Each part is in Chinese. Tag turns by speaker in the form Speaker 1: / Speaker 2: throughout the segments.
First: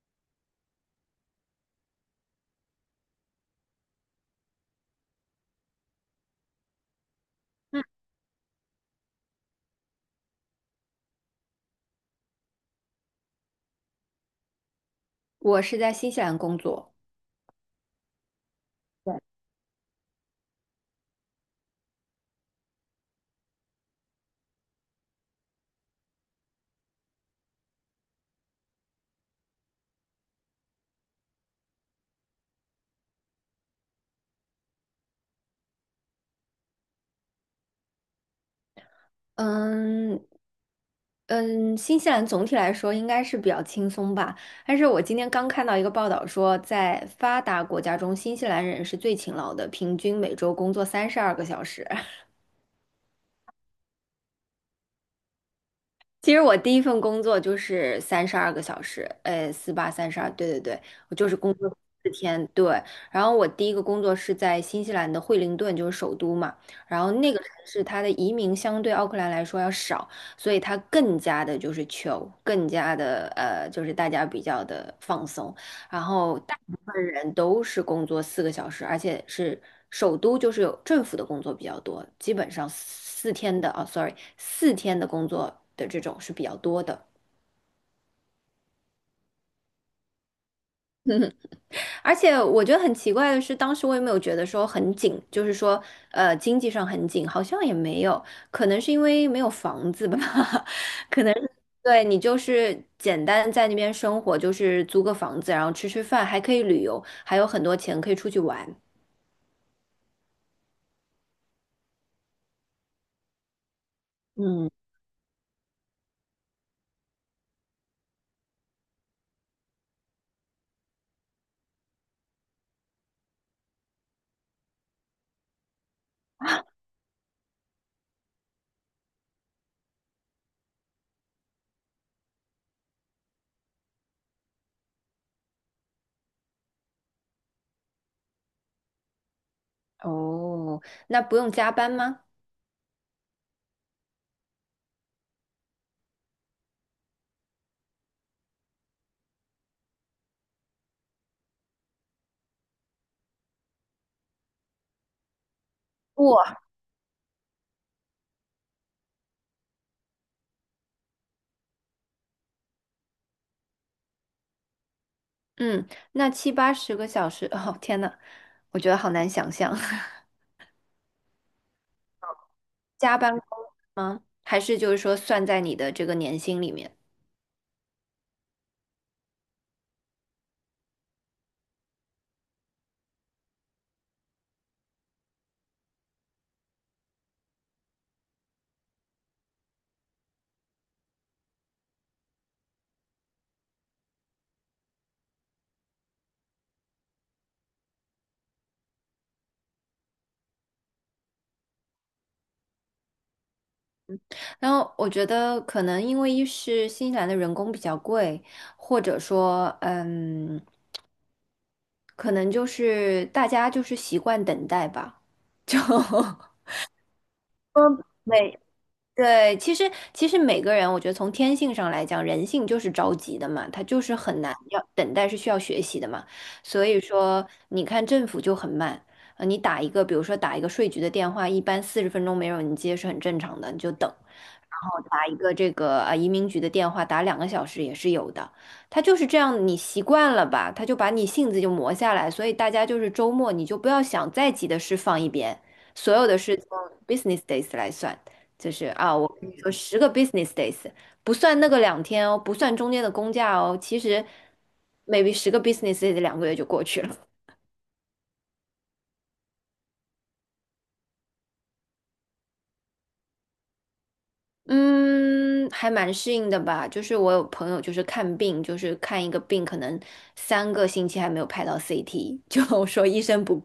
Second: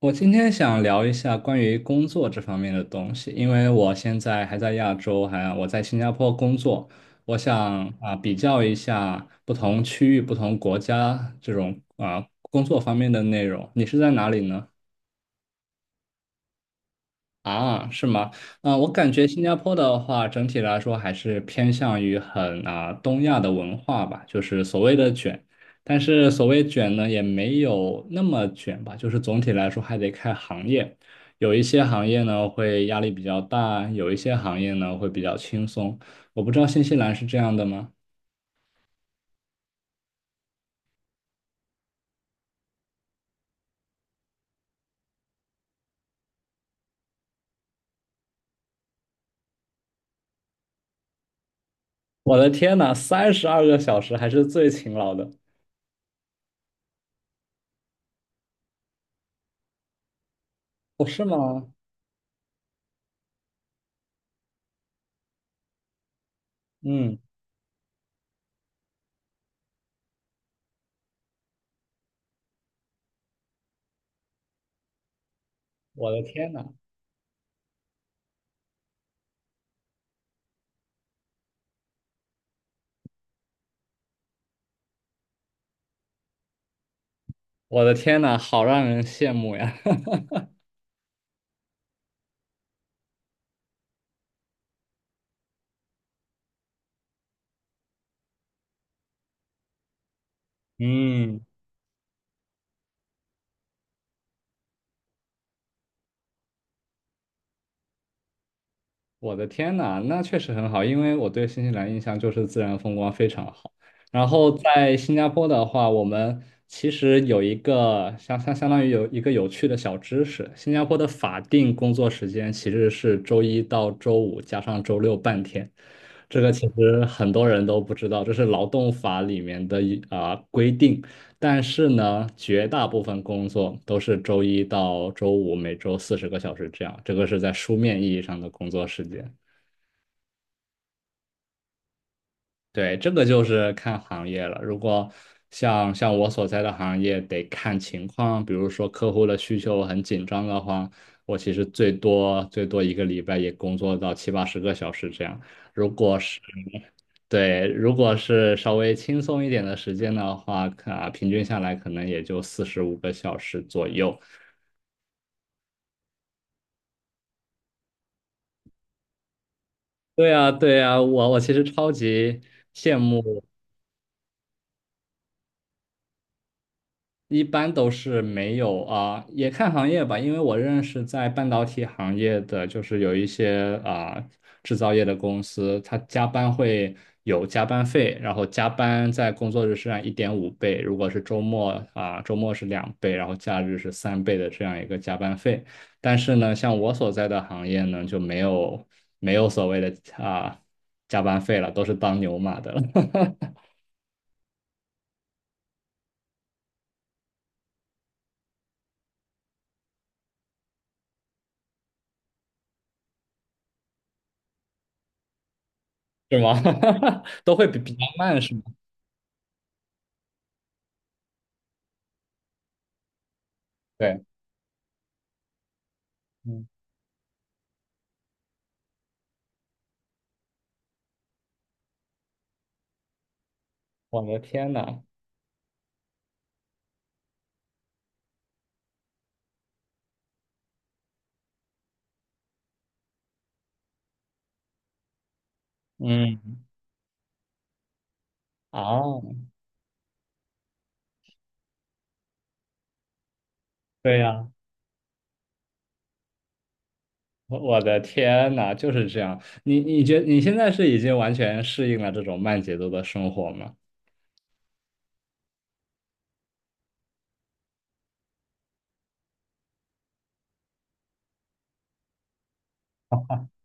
Speaker 1: 我今天想聊一下关于工作这方面的东西，因为我现在还在亚洲，我在新加坡工作，我想比较一下不同区域、不同国家这种工作方面的内容。你是在哪里呢？
Speaker 2: 我是在新西兰工作。
Speaker 1: 啊，是吗？嗯、我感觉新加坡的话，整体来说还是偏向于很东亚的文化吧，就是所谓的卷，但是所谓卷呢，也没有那么卷吧，就是总体来说还得看行业，有一些行业呢会压力比较大，有一些行业呢会比较轻松。我不知道新西兰是这样的吗？
Speaker 2: 嗯嗯，新西兰总体来说应该是比较轻松吧。但是我今天刚看到一个报道说，在发达国家中，新西兰人是最勤劳的，平均每周工作三十二个小时。
Speaker 1: 我的天呐，32个小时还是最勤劳的，
Speaker 2: 其实我第一份工作就是三十二个小时，四八三十二，对对对，
Speaker 1: 哦，
Speaker 2: 我
Speaker 1: 是
Speaker 2: 就是工
Speaker 1: 吗？
Speaker 2: 作四天，对。然后我第一个工作是在新西兰的惠灵顿，就是首都嘛。然后
Speaker 1: 嗯，
Speaker 2: 那个城市它的移民相对奥克兰来说要少，所以它更加的就是大家比较的放松。然
Speaker 1: 我的
Speaker 2: 后
Speaker 1: 天
Speaker 2: 大
Speaker 1: 呐，
Speaker 2: 部分人都是工作4个小时，而且是首都就是有政府的工作比较多，基本上四天的工作的这种是比较多的。
Speaker 1: 我的天呐，好让人羡慕呀。
Speaker 2: 而且我觉得很奇怪的是，当时我也没有觉得说很紧，就是说经济上很紧，好像也没有，可能是因为没有房子吧，可能
Speaker 1: 嗯。
Speaker 2: 是。对，你就是简单在那边生活，就是租个房子，然后吃吃饭，还可以旅游，还有很多钱可以出去玩。
Speaker 1: 我的天呐，那确实很好，因为我对新西兰印象就是自然风光非常好。然后
Speaker 2: 嗯。
Speaker 1: 在新加坡的话，我们其实有一个相当于有一个有趣的小知识，新加坡的法定工作时间其实是周一到周五加上周六半天，这个其实很多人都不知道，这是劳动法里面的规定。但是呢，绝大部分工作都是周一到周五，每周40个小时这样，这个是在书面意义上的工作时间。
Speaker 2: 哦，那不用加班吗？
Speaker 1: 对，这个就是看行业了。如果像我所在的行业，得看情况。比如说客户的需求很紧张的话，我其实最多最多一个礼拜也工作到七八十个小时这样。如果
Speaker 2: 不，
Speaker 1: 是对，如果是稍微轻松一点的时间的话，平均下来可能也就45个小时左右。
Speaker 2: 嗯，那七八十个小时，哦，天呐，我觉得好难想象，
Speaker 1: 对呀，对呀，我其实超级羡
Speaker 2: 加班
Speaker 1: 慕。
Speaker 2: 工吗？还是就是说算在你的这个年薪里面？
Speaker 1: 一般都是没有啊，也看行业吧，因为我认识在半导体行业的，就是有一些制造业的公司，它加班会有加班费，然后加班在工作日是按1.5倍，如果是周末啊，周末是2倍，然后假日是3倍的这样一个加班费。但是呢，像我所在的行业呢，就没有所谓的啊加班费了，都是当牛马的了。
Speaker 2: 然后我觉得可能因为一是新西兰的人工比较贵，或者说，嗯，可能就是大家就是习惯等待吧，就
Speaker 1: 是吗？都会 比较
Speaker 2: 嗯，
Speaker 1: 慢，是吗？
Speaker 2: 对，其实每个人，我觉得从天性上来讲，人性就是着急的嘛，他就是
Speaker 1: 对。
Speaker 2: 很难要等待是需要学习的嘛。
Speaker 1: 嗯
Speaker 2: 所以说，你看政府就很慢，你打一个，比如说打一个税局的电话，一般40分钟没有人接是很正常的，你就等。
Speaker 1: 我的天
Speaker 2: 然后
Speaker 1: 呐。
Speaker 2: 打一个这个移民局的电话，打2个小时也是有的。他就是这样，你习惯了吧，他就把你性子就磨下来。所以大家就是周末你就不要想再急的事放一边，所有的事
Speaker 1: 嗯，
Speaker 2: 从 business days 来算。就是啊，我
Speaker 1: 啊，
Speaker 2: 跟你说，十个 business days 不算那个2天哦，不算中间的公假哦，其
Speaker 1: 对
Speaker 2: 实
Speaker 1: 呀，
Speaker 2: maybe 十个 business days 2个月就过去了。
Speaker 1: 我的天呐，就是这样。你现在是已经完全适应了这种慢节奏的生活吗？
Speaker 2: 嗯，还蛮适应的吧。就是我有朋友就是看病，就是看一个病，可能3个星期还没有拍到 CT，就说医生不。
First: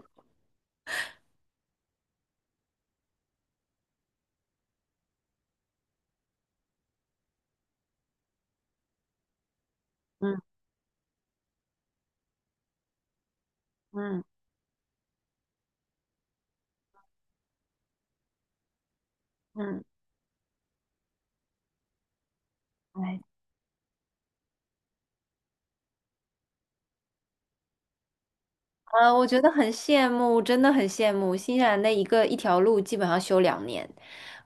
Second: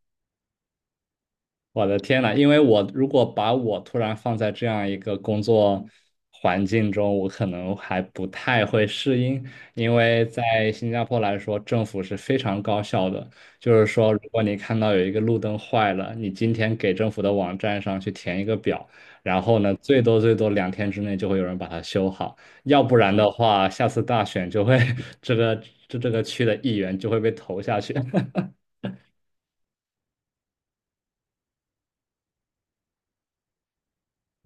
Speaker 1: 我的天呐，因为我如果把我突然放在这样一个工作环境中，我可能还不太会适应。因为
Speaker 2: 嗯
Speaker 1: 在新加坡来说，政府是非常高效的，就是说，如
Speaker 2: 嗯
Speaker 1: 果你看到有一个路灯坏了，你今天给政府的网站上去填一个表，然后呢，
Speaker 2: 嗯，
Speaker 1: 最多最多2天之内就会有人把它修好，要不然
Speaker 2: 哎，
Speaker 1: 的话，下次大选就会 这个这个区的议员就会被投下去。
Speaker 2: 啊，我觉得很羡慕，真的很羡慕新西兰的一条路基本上修2年，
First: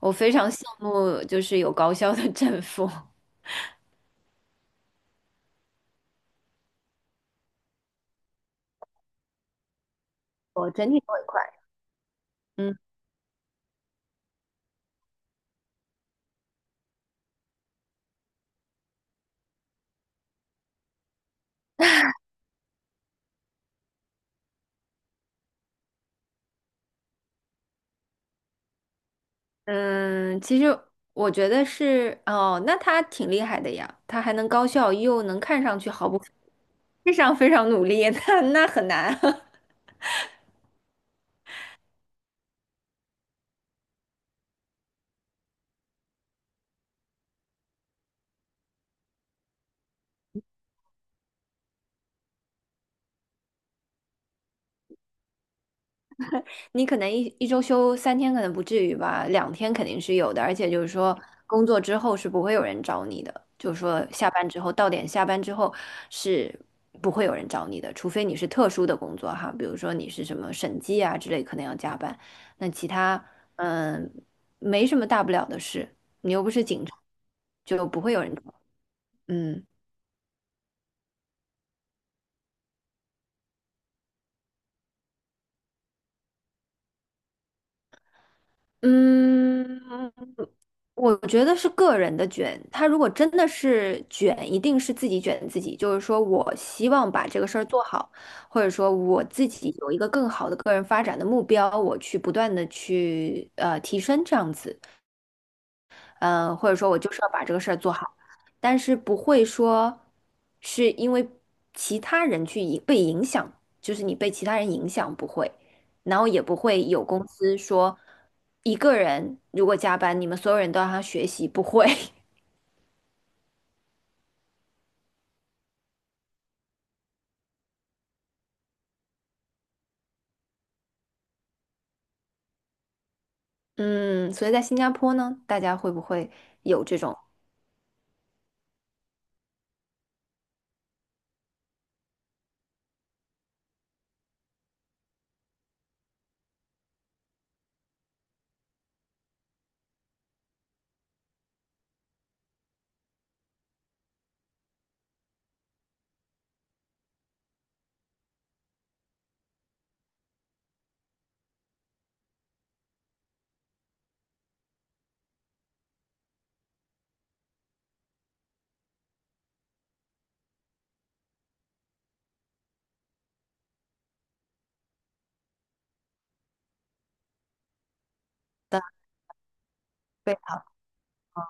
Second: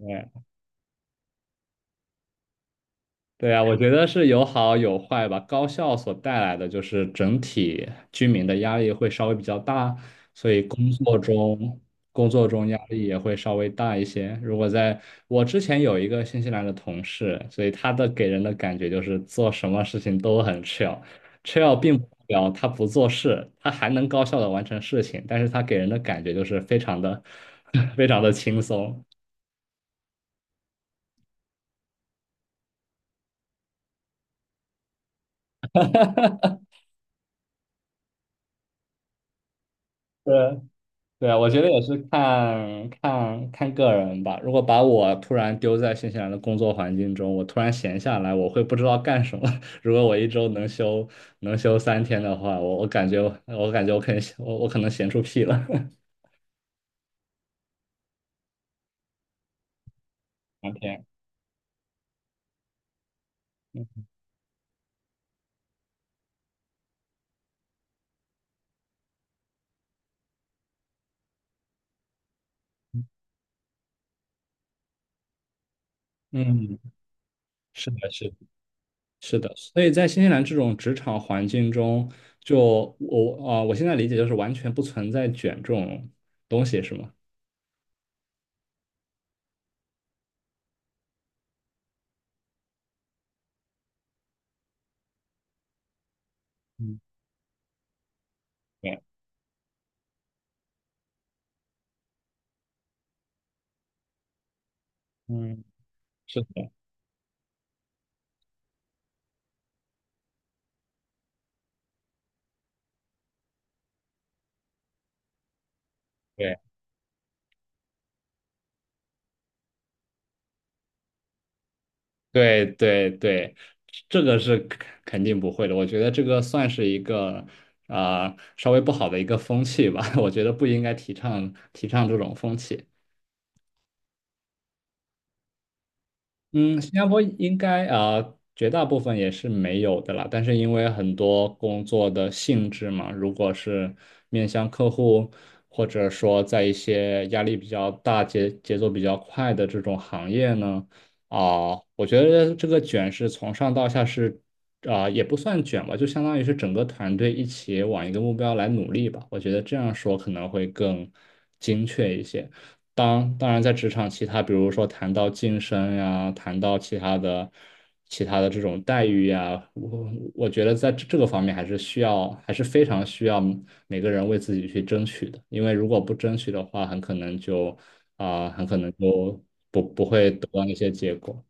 Speaker 2: 我非常羡慕，就是有高校的 政府。
Speaker 1: 对啊，我觉得是有好有坏吧。高校所带来的就是整体居民的压力会稍微比较大，所以
Speaker 2: 我
Speaker 1: 工
Speaker 2: 整体都
Speaker 1: 作
Speaker 2: 很快。
Speaker 1: 中工作中
Speaker 2: 嗯
Speaker 1: 压力也会稍微大一些。如果在我之前有一个新西兰的同事，所以他的给人的感觉就是做什么事情都很 chill，chill 并不代表他不做事，他还能高效的完成事情，但是他给人的感觉就是非常的 非常的轻松。
Speaker 2: 嗯，其实我觉得是哦，那他挺厉害的呀，他还能高效又能看上去毫不非常非常努力，那很难。
Speaker 1: 对，对啊，我觉得也是看个人吧。如果把我突然丢在新西兰的工作环境中，我突然闲下来，我会不知道干什么。如果我一周能休能休3天的话，我感觉我感觉我可能我可能闲出屁了
Speaker 2: 你可能一周休3天，可能不至于吧，两天肯定是有的。而且
Speaker 1: 两
Speaker 2: 就是
Speaker 1: 天。
Speaker 2: 说，工作之后是不会有人找你的，就是说下班之后到点下班之后是不会有人找你的，除非你是特殊的工作哈，比如说你是什么审计啊之类，可能要加班。那其他嗯没什么大不了的事，你又不是
Speaker 1: 嗯，
Speaker 2: 警察，就
Speaker 1: 是
Speaker 2: 不
Speaker 1: 的，
Speaker 2: 会有
Speaker 1: 是
Speaker 2: 人
Speaker 1: 的，
Speaker 2: 找。
Speaker 1: 是的，
Speaker 2: 嗯
Speaker 1: 所以在新西兰这种职场环境中，就我现在理解就是完全不存在卷这种东西，是吗？
Speaker 2: 嗯，我觉得是个人的卷，他如果真的是卷，一定是自己卷自己。就是说我希
Speaker 1: 嗯，
Speaker 2: 望把这个事儿做好，或者说
Speaker 1: 对，
Speaker 2: 我自己有一个更好的个人发展的目标，我去不断的去提升这样子。
Speaker 1: 嗯，是
Speaker 2: 嗯，或
Speaker 1: 的，
Speaker 2: 者说我就是要把这个事儿做好，但是不会说是因为其他人去影被影响，就是你被其他人影响不会，然后也不
Speaker 1: 对。
Speaker 2: 会有公司说一个人如果加班，你们所有人都让他学习，不会。
Speaker 1: 对对对，这个是肯定不会的。我觉得这个算是一个稍微不好的一个风气吧。我觉得不应该提倡这种风气。
Speaker 2: 嗯，所以在新加坡呢，大家会不会
Speaker 1: 嗯，
Speaker 2: 有
Speaker 1: 新
Speaker 2: 这
Speaker 1: 加
Speaker 2: 种
Speaker 1: 坡应该绝大部分也是没有的啦，但是因为很多工作的性质嘛，如果是面向客户，或者说在一些压力比较大、节奏比较快的这种行业呢，我觉得这个卷是从上到下是也不算卷吧，就相当于是整个团队一起往一个目标来努力吧，我觉得这样说可能会更精确一些。当然，在职场其他，比如说谈到晋升呀，谈到其他的、其他的这种待遇呀，我觉得在这个方面还是需要，还是非常需要每个人为自己去争取的。因为如果不争取的话，很可能就很可
Speaker 2: 的？
Speaker 1: 能就不会得到那些结果。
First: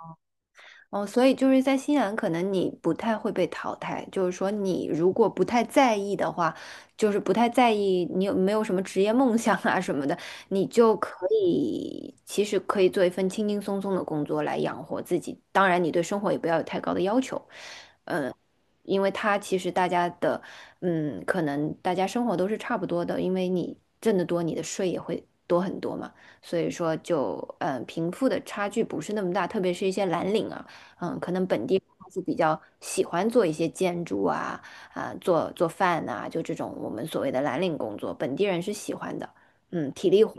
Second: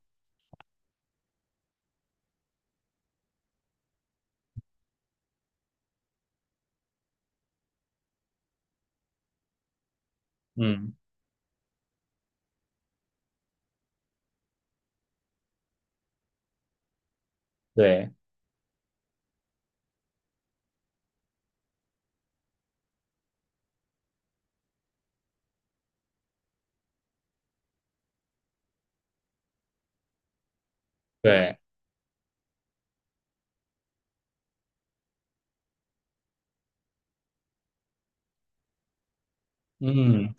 Speaker 2: 哦，所以就是在新西兰，可能你不太会被淘汰。就是说，你如果不太在意的话，就是不太在意你有没有什么职业梦想啊什么的，你
Speaker 1: 嗯，
Speaker 2: 就可以其实可以做一份轻轻松松的工作来养活自己。当然，你对生活也不要有太高的要求，
Speaker 1: 对
Speaker 2: 嗯，因为它其实大家的，嗯，可能大家生活都是差不多的，因为你挣得多，你的税也会多很多嘛。所以说就，嗯，贫富的差距不是那么大，特别是一些蓝领啊。嗯，可能
Speaker 1: 对，
Speaker 2: 本地人是比较喜欢做一些建筑啊，啊，做做饭呐、就这种我们所谓的蓝领工作，本地人是喜欢的，嗯，体力
Speaker 1: 嗯。
Speaker 2: 活，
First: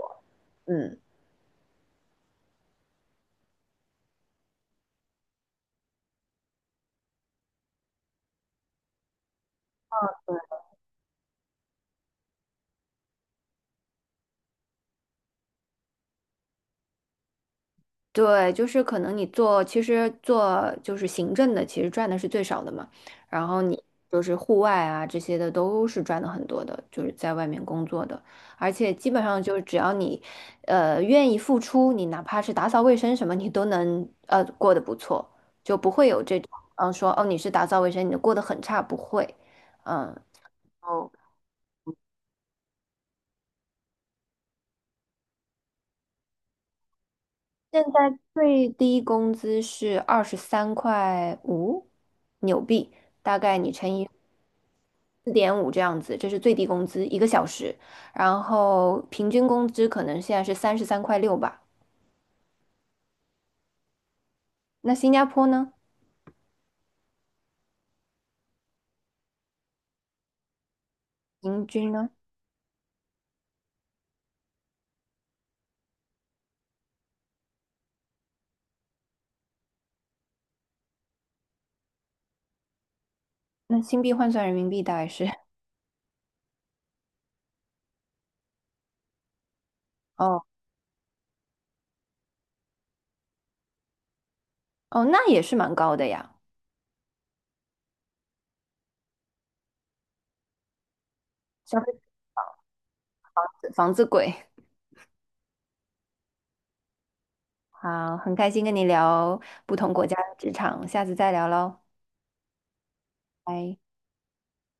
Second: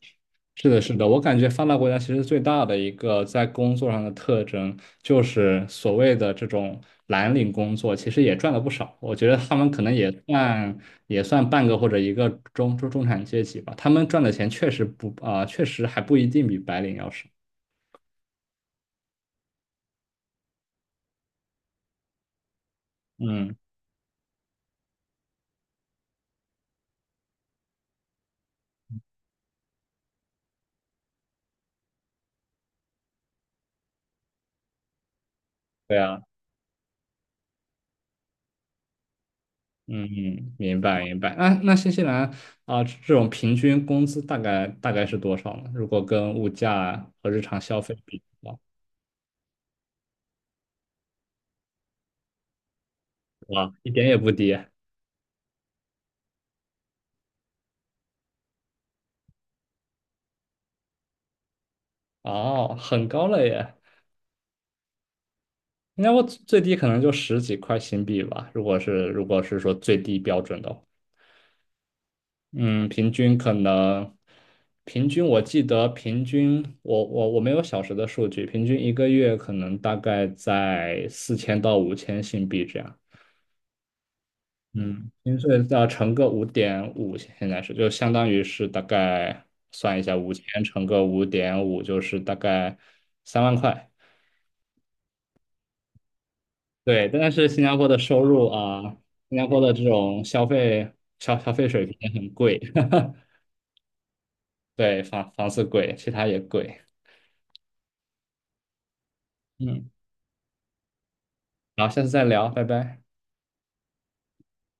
Speaker 1: 是的，是
Speaker 2: 嗯。
Speaker 1: 的，我感觉发达国家其实最大的一个在工作上的特征，就是所谓的这种蓝领工作，其实也赚了不少。我觉得他们可能也算半个或者一个中产阶级吧，他们赚的钱确实不确实还不一定比白领要少。
Speaker 2: 对，就是可能你做，其实做就是行政的，其实赚的是最少的嘛。然
Speaker 1: 嗯，
Speaker 2: 后你就是户外啊这些的都是赚的很多的，就是在外面工作的，而且基本上就是只要你，愿意付出，你哪怕是打扫卫生什么，你都能过得不错，就不
Speaker 1: 对
Speaker 2: 会
Speaker 1: 啊，
Speaker 2: 有这种说哦你是打扫卫生，你过得很差，不会，
Speaker 1: 嗯
Speaker 2: 嗯。
Speaker 1: 嗯，明白
Speaker 2: 哦，
Speaker 1: 明白。那新西兰这种平均工资大概是多少呢？如果跟物价和日常消
Speaker 2: 现
Speaker 1: 费比
Speaker 2: 在
Speaker 1: 的话，
Speaker 2: 最低工资是23.5块纽币，大概你
Speaker 1: 哇，一
Speaker 2: 乘
Speaker 1: 点
Speaker 2: 以。
Speaker 1: 也不低。
Speaker 2: 4.5这样子，这是最低工资，一个小时。然后平均工资可能现在是33.6块吧。
Speaker 1: 哦，很高了耶！
Speaker 2: 那新加坡呢？
Speaker 1: 应该我最低可能就十几块新币吧，如果是说最低标准的话。
Speaker 2: 平均呢？
Speaker 1: 嗯，平均可能平均我记得平均我没有小时的数据，平均一个月可能大概在4000到5000新币这样。
Speaker 2: 那新币换算人民币大概
Speaker 1: 嗯，
Speaker 2: 是。
Speaker 1: 薪水要乘个五点五，现在是就相当于是大概算一下，五
Speaker 2: 哦
Speaker 1: 千乘个五点五就是大概3万块。
Speaker 2: 哦，那也是蛮高的呀。
Speaker 1: 对，但是新加坡的收入啊，新加坡的这种消费
Speaker 2: 消
Speaker 1: 水平
Speaker 2: 费。
Speaker 1: 也很贵。
Speaker 2: 房子贵。
Speaker 1: 对，房子贵，其他也贵。
Speaker 2: 好，很开心跟你聊不
Speaker 1: 嗯，
Speaker 2: 同国家的职场，下次再聊喽，
Speaker 1: 好，下次再聊，拜拜。
Speaker 2: 拜。